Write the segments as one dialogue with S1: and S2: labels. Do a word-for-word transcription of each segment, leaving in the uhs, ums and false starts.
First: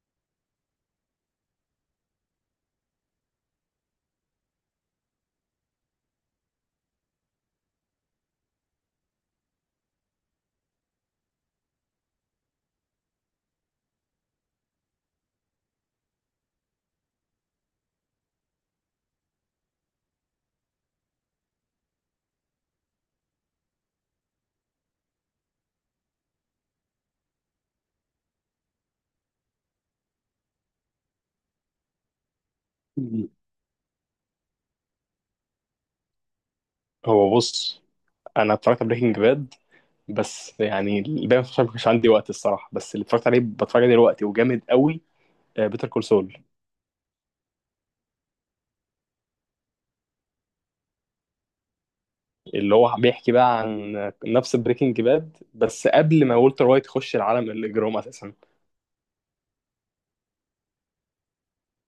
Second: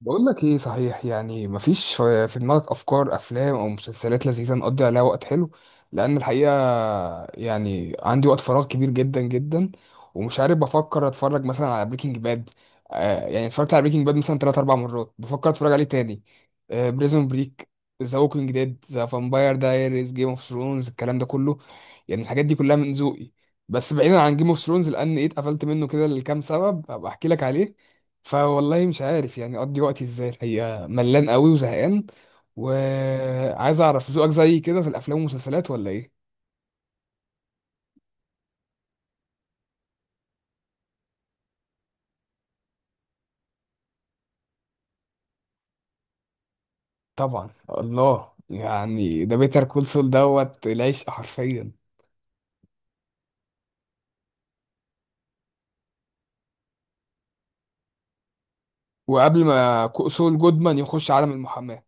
S1: بقول لك ايه؟ صحيح، يعني مفيش في في دماغك افكار افلام او مسلسلات لذيذه نقضي عليها وقت حلو؟ لان الحقيقه يعني عندي وقت فراغ كبير جدا جدا. ومش عارف، بفكر اتفرج مثلا على بريكنج باد. آه يعني اتفرجت على بريكنج باد مثلا ثلاث ربع مرات، بفكر اتفرج عليه تاني. آه بريزون بريك، ذا ووكينج ديد، ذا فامباير دايريز، جيم اوف ثرونز، الكلام ده كله، يعني الحاجات دي كلها من ذوقي. بس بعيدا عن جيم اوف ثرونز لان ايه اتقفلت منه كده لكام سبب هبقى احكي لك عليه. فوالله مش عارف يعني اقضي وقتي ازاي، الحقيقه ملان قوي وزهقان. وعايز اعرف ذوقك زي كده في الافلام والمسلسلات، ولا ايه؟
S2: هو بص، انا اتفرجت على بريكنج باد، بس يعني الباقي ما كانش عندي وقت الصراحه. بس اللي اتفرجت عليه بتفرج عليه دلوقتي وجامد قوي، بيتر كول سول.
S1: طبعا، الله! يعني ده بيتر كول سول دوت العشق حرفيا.
S2: اللي هو بيحكي بقى عن آه، نفس بريكنج باد بس قبل ما والتر وايت يخش العالم الاجرام اساسا.
S1: وقبل ما كول سول جودمان يخش عالم المحاماة.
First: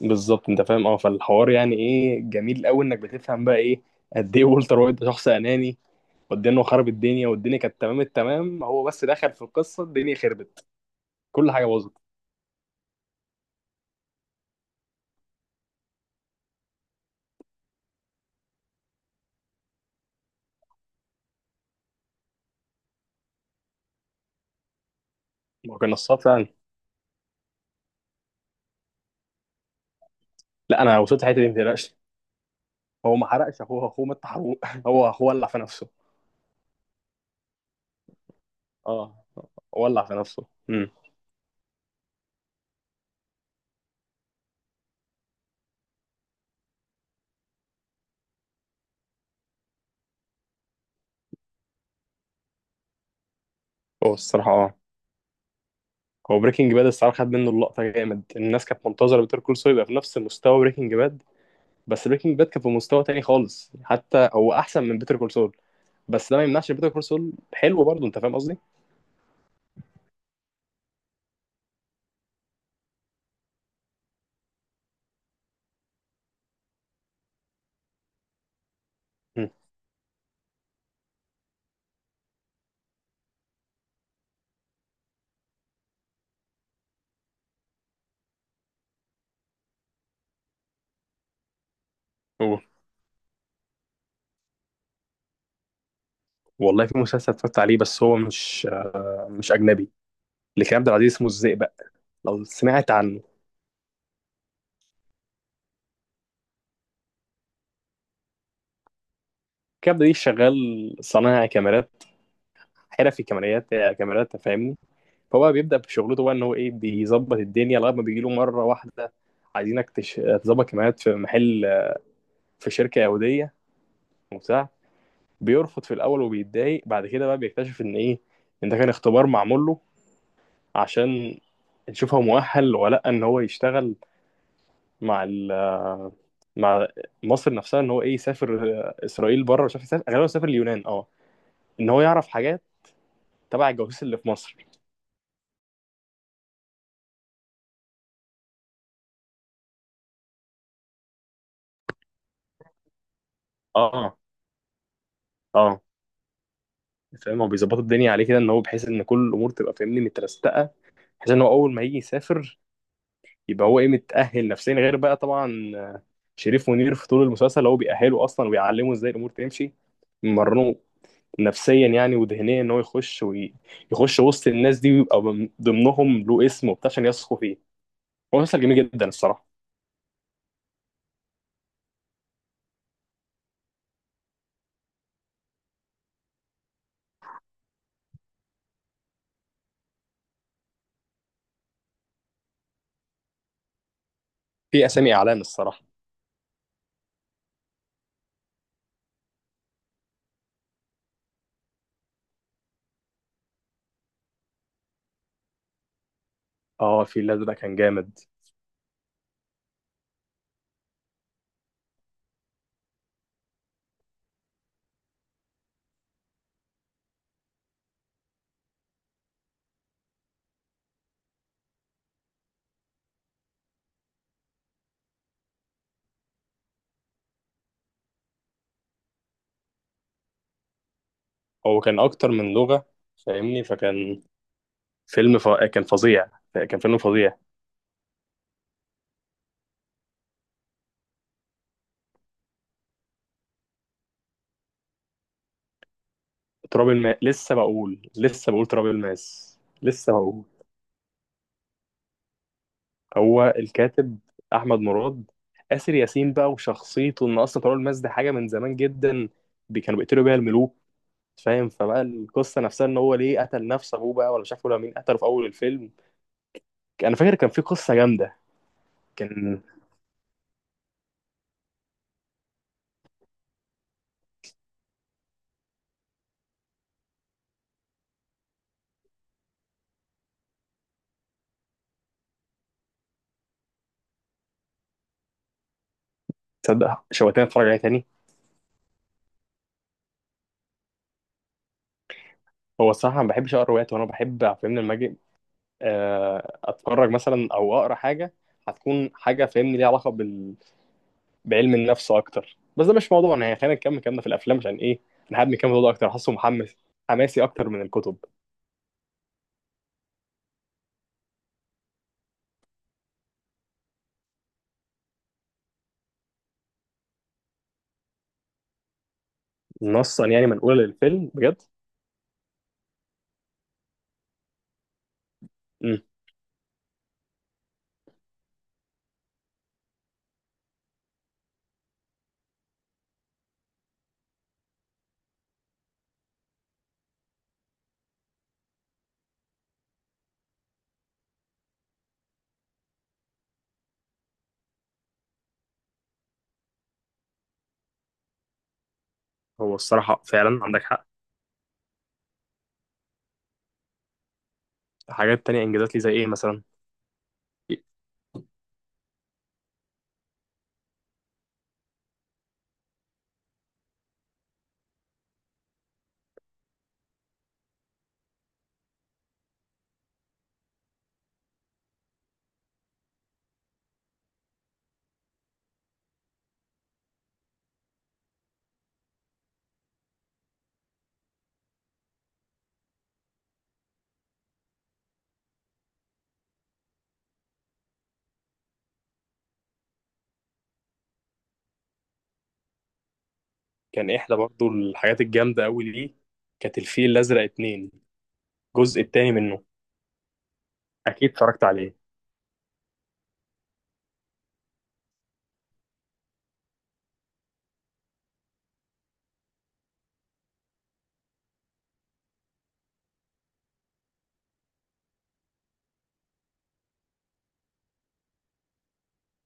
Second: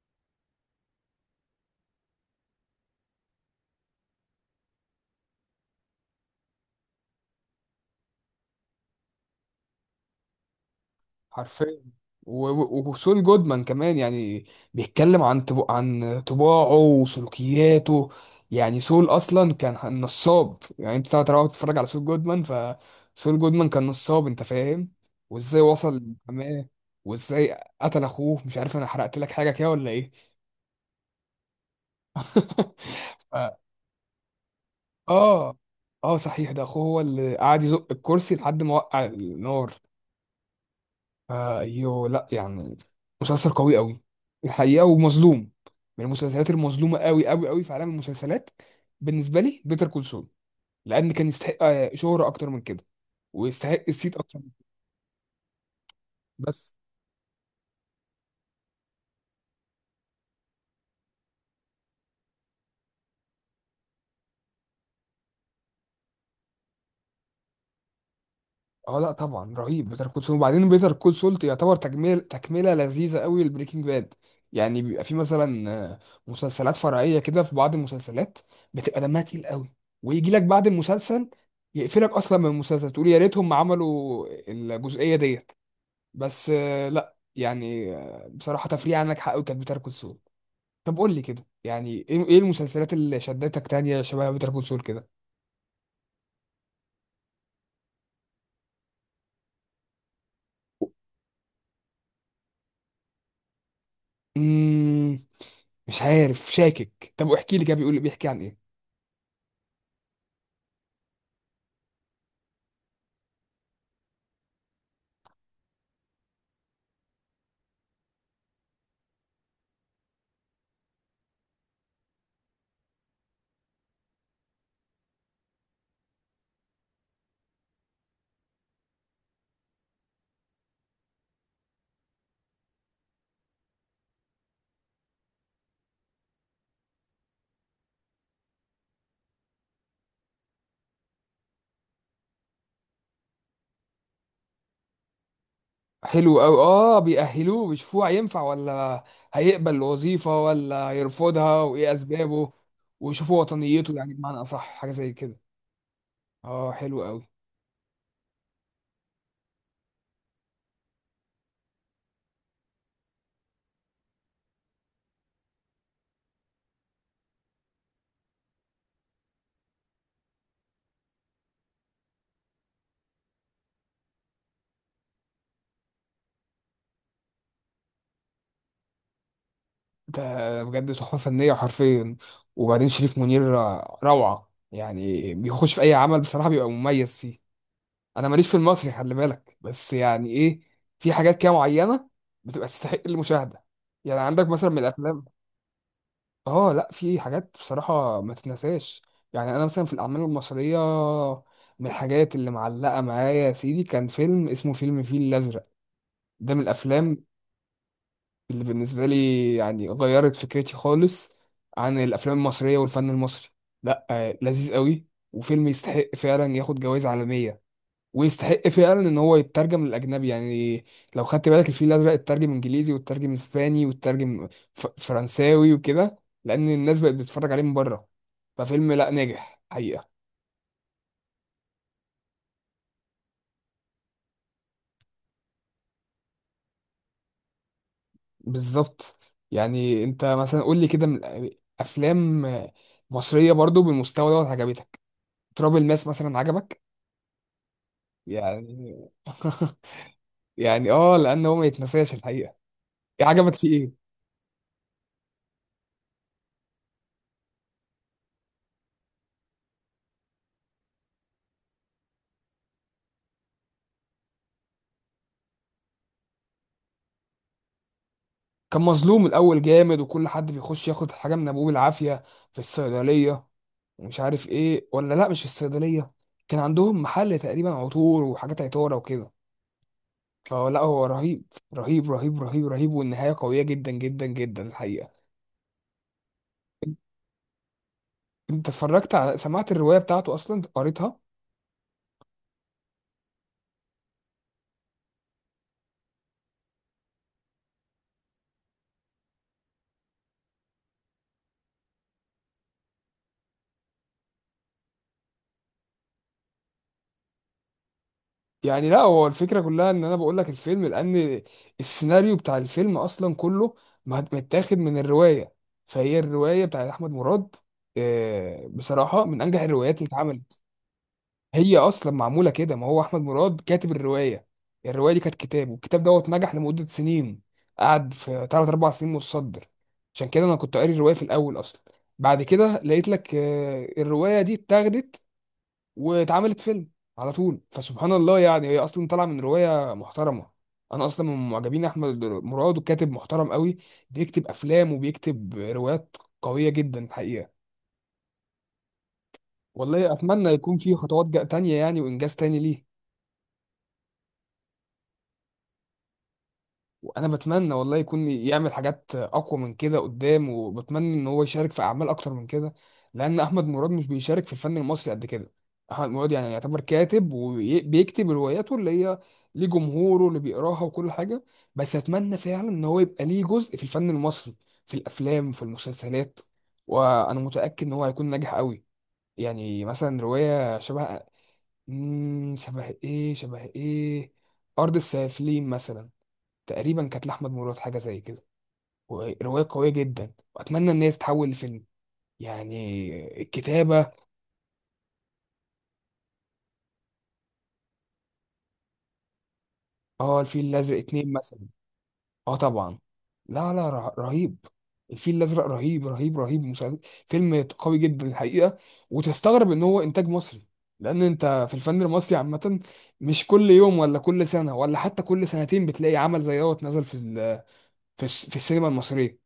S2: بالظبط انت فاهم، اه. فالحوار يعني ايه جميل قوي انك بتفهم بقى ايه قد ايه والتر وايت ده شخص اناني، وقد ايه انه خرب الدنيا، والدنيا كانت تمام التمام، هو بس دخل في القصه الدنيا خربت. كل حاجه
S1: حرفيا.
S2: باظت.
S1: و- و- وسول جودمان كمان يعني. بيتكلم عن طب... عن طباعه وسلوكياته. يعني سول اصلا كان نصاب، يعني انت طبعا بتتفرج على سول جودمان، فسول جودمان كان نصاب، انت فاهم. وازاي
S2: ما كان
S1: وصل
S2: نصاب فعلا.
S1: للمحاماه، وازاي قتل اخوه، مش عارف، انا حرقت لك حاجه كده ولا ايه؟
S2: لا انا وصلت حته دي ما تقلقش. هو ما
S1: ف-
S2: حرقش اخوه، اخوه مات حروق هو اخوه ولع
S1: اه،
S2: في نفسه.
S1: اه، صحيح، ده اخوه هو اللي قعد يزق الكرسي لحد ما وقع
S2: اه،
S1: النار.
S2: ولع في نفسه. امم
S1: آه، ايوه، لا يعني مسلسل قوي قوي الحقيقه، ومظلوم. من المسلسلات المظلومه قوي قوي قوي في عالم المسلسلات بالنسبه لي بيتر كول سول، لان كان يستحق آه، شهره اكتر من كده، ويستحق
S2: هو
S1: الصيت اكتر من
S2: الصراحه،
S1: كده.
S2: اه، هو
S1: بس
S2: بريكنج باد الصراحه خد منه اللقطه جامد، الناس كانت منتظره بيتر كول سول يبقى في نفس مستوى بريكنج باد. بس بريكنج باد كان في مستوى تاني خالص، حتى هو احسن من بيتر كول سول. بس ده ما يمنعش بيتر كول سول حلو برضه، انت فاهم قصدي.
S1: اه، لا، طبعا رهيب بيتر كول سول. وبعدين بيتر كول سول يعتبر تكمل تكمله لذيذه قوي لبريكنج باد. يعني بيبقى في مثلا آه، مسلسلات فرعيه كده، في بعض المسلسلات بتبقى دمها تقيل
S2: امم.
S1: قوي، ويجي لك بعد المسلسل يقفلك اصلا من المسلسل، تقول يا ريتهم ما عملوا الجزئيه ديت. بس آه، لا يعني، آه، بصراحه تفريع عنك حق كانت بيتر كول سول. طب قول لي كده، يعني ايه إيه
S2: هو
S1: المسلسلات اللي شدتك تانية شبه بيتر كول سول كده؟
S2: والله في مسلسل اتفرجت عليه بس هو مش آه، مش اجنبي، لكريم عبد العزيز، اسمه الزئبق، لو سمعت عنه.
S1: مم. مش عارف، شاكك، طب احكي لي كده، بيقول بيحكي عن ايه.
S2: كابدا دي شغال صنايعي كاميرات، حرفي كاميرات، كاميرات فاهمني. فهو بيبدأ في شغلته بقى ان هو ايه، بيظبط الدنيا، لغايه ما بيجي له مره واحده عايزينك تش... تظبط كاميرات في محل، في شركه يهوديه وبتاع. بيرفض في الاول وبيتضايق، بعد كده بقى بيكتشف ان ايه، ان ده كان اختبار معمول له عشان نشوف هو مؤهل ولا لا، ان هو يشتغل مع ال... مع مصر نفسها، ان هو ايه، يسافر اسرائيل بره، وشاف يسافر غالبا سافر اليونان اه، ان هو يعرف حاجات تبع الجواسيس اللي في مصر.
S1: حلو قوي، اه، بيأهلوه، بيشوفوه هينفع ولا هيقبل الوظيفة ولا هيرفضها وايه اسبابه، ويشوفوا وطنيته، يعني
S2: اه.
S1: بمعنى اصح حاجة زي كده.
S2: اه
S1: اه، حلو قوي.
S2: فاهم، هو بيظبطوا الدنيا عليه كده ان هو، بحيث ان كل الامور تبقى فاهمني مترستقه، بحيث ان هو اول ما يجي يسافر يبقى هو ايه، متاهل نفسيا. غير بقى طبعا آه، شريف منير في طول المسلسل هو بيأهله اصلا، وبيعلمه ازاي الامور تمشي مرنه، نفسيا يعني وذهنيا، ان هو يخش ويخش وسط الناس دي ويبقى من ضمنهم، له اسم وبتاع عشان يثقوا فيه. هو مسلسل جميل جدا الصراحه.
S1: ده بجد تحفة فنية حرفيا. وبعدين شريف منير روعة، يعني بيخش في اي عمل بصراحة بيبقى مميز فيه. انا ماليش في المصري، خلي بالك، بس يعني ايه، في حاجات كده معينة بتبقى تستحق المشاهدة. يعني عندك مثلا من
S2: في اسامي
S1: الافلام،
S2: اعلان الصراحه.
S1: اه، لا، في حاجات بصراحة ما تتنساش. يعني انا مثلا في الاعمال المصرية، من الحاجات اللي معلقة معايا يا سيدي كان فيلم اسمه فيلم الفيل الازرق. ده من
S2: اه، في
S1: الافلام
S2: الازرق كان جامد،
S1: اللي بالنسبة لي يعني غيرت فكرتي خالص عن الافلام المصرية والفن المصري. لا آه، لذيذ قوي، وفيلم يستحق فعلا ياخد جوائز عالمية، ويستحق فعلا ان هو يترجم للاجنبي يعني. لو خدت بالك الفيل الازرق اترجم انجليزي، واترجم اسباني، واترجم ف- فرنساوي وكده، لان الناس بقت بتتفرج عليه من بره. ففيلم لا ناجح حقيقة.
S2: هو كان اكتر من لغه، فاهمني، فكان فيلم ف... كان فظيع، كان فيلم فظيع.
S1: بالظبط. يعني انت مثلا قول لي كده، من الأ- افلام مصرية برضو بالمستوى دوت عجبتك؟ تراب الماس مثلا عجبك؟
S2: تراب الماس، لسه بقول، لسه بقول تراب
S1: يعني
S2: الماس، لسه بقول.
S1: يعني اه، لان هو ما يتنساش الحقيقة. إيه، عجبك
S2: هو
S1: فيه ايه؟
S2: الكاتب احمد مراد، آسر ياسين بقى وشخصيته، ان اصلا تراب الماس دي حاجه من زمان جدا، بي- كانوا بيقتلوا بيها الملوك. فاهم، فبقى القصه نفسها ان هو ليه قتل نفس ابوه بقى، ولا مش عارف ولا مين قتله في اول الفيلم، انا فاكر كان في قصه جامده.
S1: كان مظلوم
S2: كان
S1: الاول جامد، وكل حد بيخش ياخد حاجه من ابوه بالعافيه، في الصيدليه. ومش عارف ايه، ولا لا، مش في الصيدليه، كان عندهم محل تقريبا عطور وحاجات عطاره وكده. فلا هو رهيب، رهيب، رهيب، رهيب، رهيب، والنهايه قويه جدا جدا جدا الحقيقه.
S2: تصدق شويتين اتفرج عليها تاني.
S1: انت اتفرجت على سمعت الروايه بتاعته اصلا؟ قريتها؟
S2: هو الصراحه ما بحبش اقرا روايات، وانا بحب فاهمني لما اجي آه، اتفرج مثلا او اقرا حاجه، هتكون حاجه فاهمني ليها علاقه بال بعلم النفس اكتر. بس ده مش موضوعنا يعني، خلينا نكمل كلامنا في الافلام عشان ايه، انا حابب نكمل الموضوع ده اكتر، حاسه محمس، حماسي اكتر من الكتب.
S1: يعني لا، هو الفكرة كلها ان انا بقول لك الفيلم لان السيناريو بتاع الفيلم اصلا كله مت- متاخد من الرواية. فهي الرواية بتاعت احمد مراد آه، بصراحة من انجح الروايات اللي
S2: نصا يعني
S1: اتعملت.
S2: منقوله للفيلم بجد.
S1: هي اصلا معمولة كده، ما هو احمد مراد كاتب الرواية. الرواية دي كانت كتاب، والكتاب
S2: امم.
S1: دوت نجح لمدة سنين، قعد في ثلاث اربع سنين متصدر. عشان كده انا كنت قاري الرواية في الاول اصلا، بعد كده لقيت لك آه، الرواية دي اتاخدت واتعملت فيلم على طول. فسبحان الله، يعني هي اصلا طالعه من روايه محترمه. انا اصلا من معجبين احمد مراد، وكاتب محترم قوي، بيكتب افلام وبيكتب روايات قويه جدا الحقيقه.
S2: هو
S1: والله
S2: الصراحه
S1: اتمنى
S2: فعلا
S1: يكون
S2: عندك
S1: في
S2: حق.
S1: خطوات جا- تانية يعني، وانجاز تاني ليه.
S2: حاجات تانية، انجازات ليه زي ايه مثلا؟
S1: انا بتمنى والله يكون يعمل حاجات اقوى من كده قدام، وبتمنى ان هو يشارك في اعمال اكتر من كده، لان احمد مراد مش بيشارك في الفن المصري قد كده. احمد مراد يعني يعتبر كاتب، وبيكتب رواياته اللي هي ليه جمهوره اللي بيقراها وكل حاجه. بس اتمنى فعلا ان هو يبقى ليه جزء في الفن المصري، في الافلام، في المسلسلات، وانا متاكد ان هو هيكون ناجح قوي. يعني مثلا روايه شبه، مم، شبه ايه، شبه ايه، ارض السافلين مثلا، تقريبا كانت لأحمد مراد حاجة زي كده، ورواية قوية جدا، وأتمنى إن هي تتحول لفيلم. يعني
S2: كان
S1: الكتابة.
S2: احدى برضو الحاجات الجامده قوي ليه كانت الفيل الازرق اتنين، الجزء التاني منه،
S1: اه، الفيل الأزرق
S2: اكيد
S1: اتنين مثلا.
S2: اتفرجت عليه.
S1: اه طبعا. لا، لا، ره- رهيب. الفيل الأزرق رهيب، رهيب، رهيب. مسلسل فيلم قوي جدا الحقيقة. وتستغرب إن هو إنتاج مصري، لأن أنت في الفن المصري عامة مش كل يوم ولا كل سنة ولا حتى كل سنتين بتلاقي عمل زي دوت نزل في ال- في الس- في السينما المصرية.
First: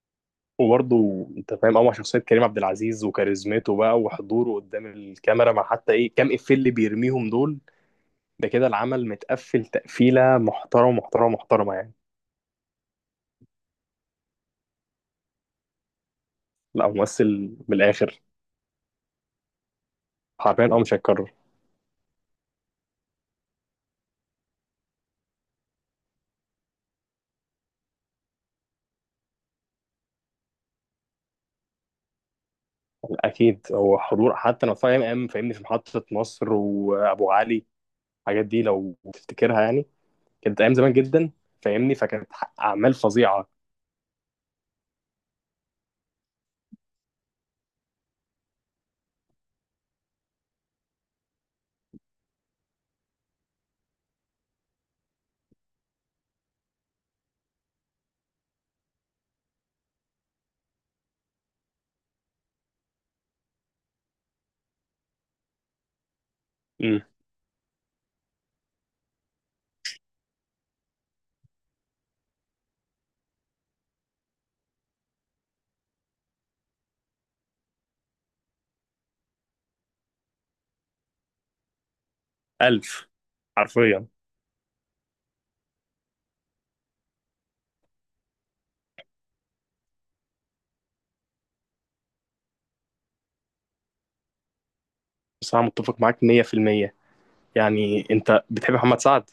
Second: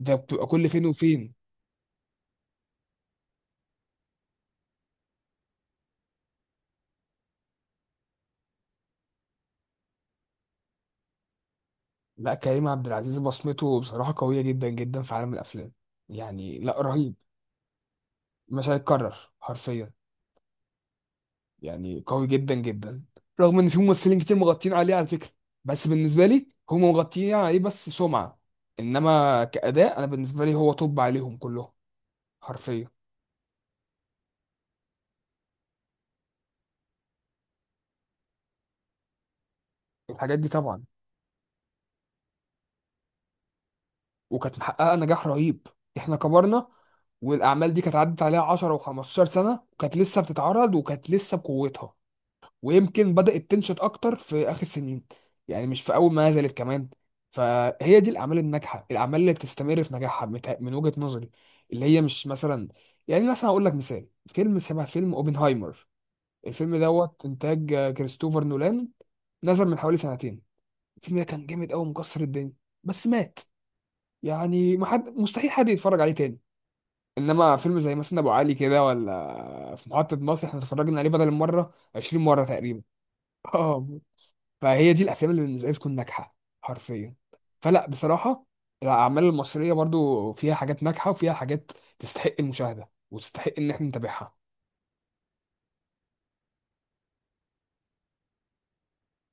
S1: ده بتبقى كل فين
S2: وبرضه
S1: وفين.
S2: انت فاهم قوي شخصيه كريم عبد العزيز وكاريزمته بقى وحضوره قدام الكاميرا، مع حتى ايه كام افيه اللي بيرميهم دول، ده كده العمل متقفل تقفيلة محترمة محترمة محترمة يعني.
S1: لا، كريم عبد العزيز بصمته بصراحة قوية جدا جدا في عالم الأفلام، يعني لا،
S2: لا
S1: رهيب.
S2: ممثل بالآخر.
S1: مش هيتكرر حرفيا،
S2: حرفيا، اه، مش هيتكرر.
S1: يعني قوي جدا جدا، رغم إن في ممثلين كتير مغطين عليه على فكرة. بس بالنسبة لي هم مغطيين عليه بس سمعة، إنما كأداء أنا بالنسبة لي هو توب عليهم كلهم، حرفيا.
S2: اكيد هو حضور حتى لو في ايام، أيام فاهمني في محطة مصر وابو علي، الحاجات دي لو تفتكرها يعني،
S1: الحاجات دي
S2: كانت ايام
S1: طبعا،
S2: زمان جدا فاهمني، فكانت اعمال فظيعة.
S1: وكانت محققة نجاح رهيب. إحنا كبرنا، والأعمال دي كانت عدت عليها عشر و15 سنة، وكانت لسه بتتعرض، وكانت لسه بقوتها. ويمكن بدأت تنشط أكتر في آخر سنين، يعني مش في أول ما نزلت كمان. فهي دي الأعمال الناجحة، الأعمال اللي بتستمر في نجاحها مت- من وجهة نظري. اللي هي مش مثلا، يعني مثلا أقول لك مثال، فيلم شبه فيلم أوبنهايمر. الفيلم
S2: امم.
S1: دوت إنتاج آه، كريستوفر نولان، نزل من حوالي سنتين. الفيلم ده كان جامد قوي مكسر الدنيا، بس مات. يعني ما حد مستحيل حد يتفرج عليه تاني. انما فيلم زي مثلا ابو علي كده، ولا في محطة مصر، احنا اتفرجنا عليه بدل المرة عشرين مرة تقريبا.
S2: الف.
S1: اه.
S2: حرفيا.
S1: فهي دي الافلام اللي بالنسبه لي بتكون ناجحه حرفيا. فلا بصراحه الاعمال المصريه برضو فيها حاجات ناجحه، وفيها حاجات تستحق المشاهده وتستحق ان احنا نتابعها.
S2: بس انا متفق معاك مية بالمية. يعني انت بتحب محمد سعد؟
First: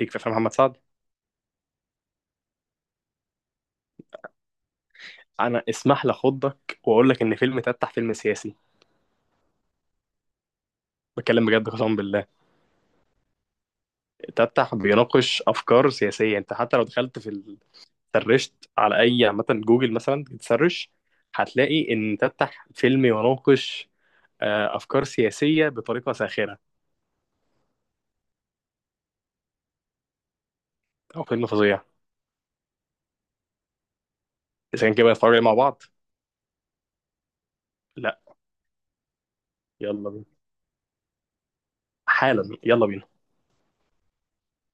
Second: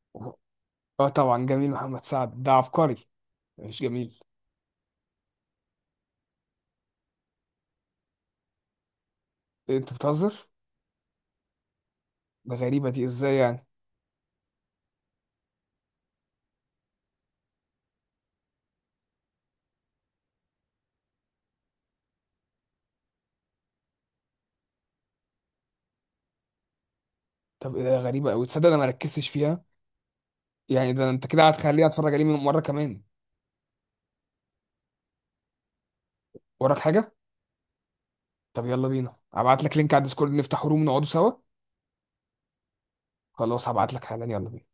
S2: ليك في افلام محمد سعد.
S1: اه طبعا، جميل. محمد سعد ده عبقري، مش جميل.
S2: انا اسمح لي اخضك واقول لك ان فيلم تفتح فيلم سياسي.
S1: انت بتهزر!
S2: بتكلم بجد، قسما بالله.
S1: ده غريبه، دي ازاي يعني؟
S2: تفتح بيناقش افكار سياسيه، انت حتى لو دخلت في ال- سرشت على اي عامه جوجل مثلا تسرش، هتلاقي ان تفتح فيلم يناقش آه، افكار سياسيه بطريقه ساخره.
S1: طب إيه، ده غريبه قوي، تصدق انا ما ركزتش فيها. يعني ده
S2: او
S1: انت
S2: فيلم
S1: كده
S2: فظيع،
S1: هتخليني اتفرج عليه مره كمان.
S2: اذا كان كده بنتفرج عليه مع بعض.
S1: وراك حاجه؟
S2: لا.
S1: طب يلا بينا، هبعت لك لينك على
S2: يلا بينا،
S1: الديسكورد، نفتح روم، نقعدوا سوا.
S2: حالا يلا بينا.
S1: خلاص، هبعت لك حالا، يلا بينا.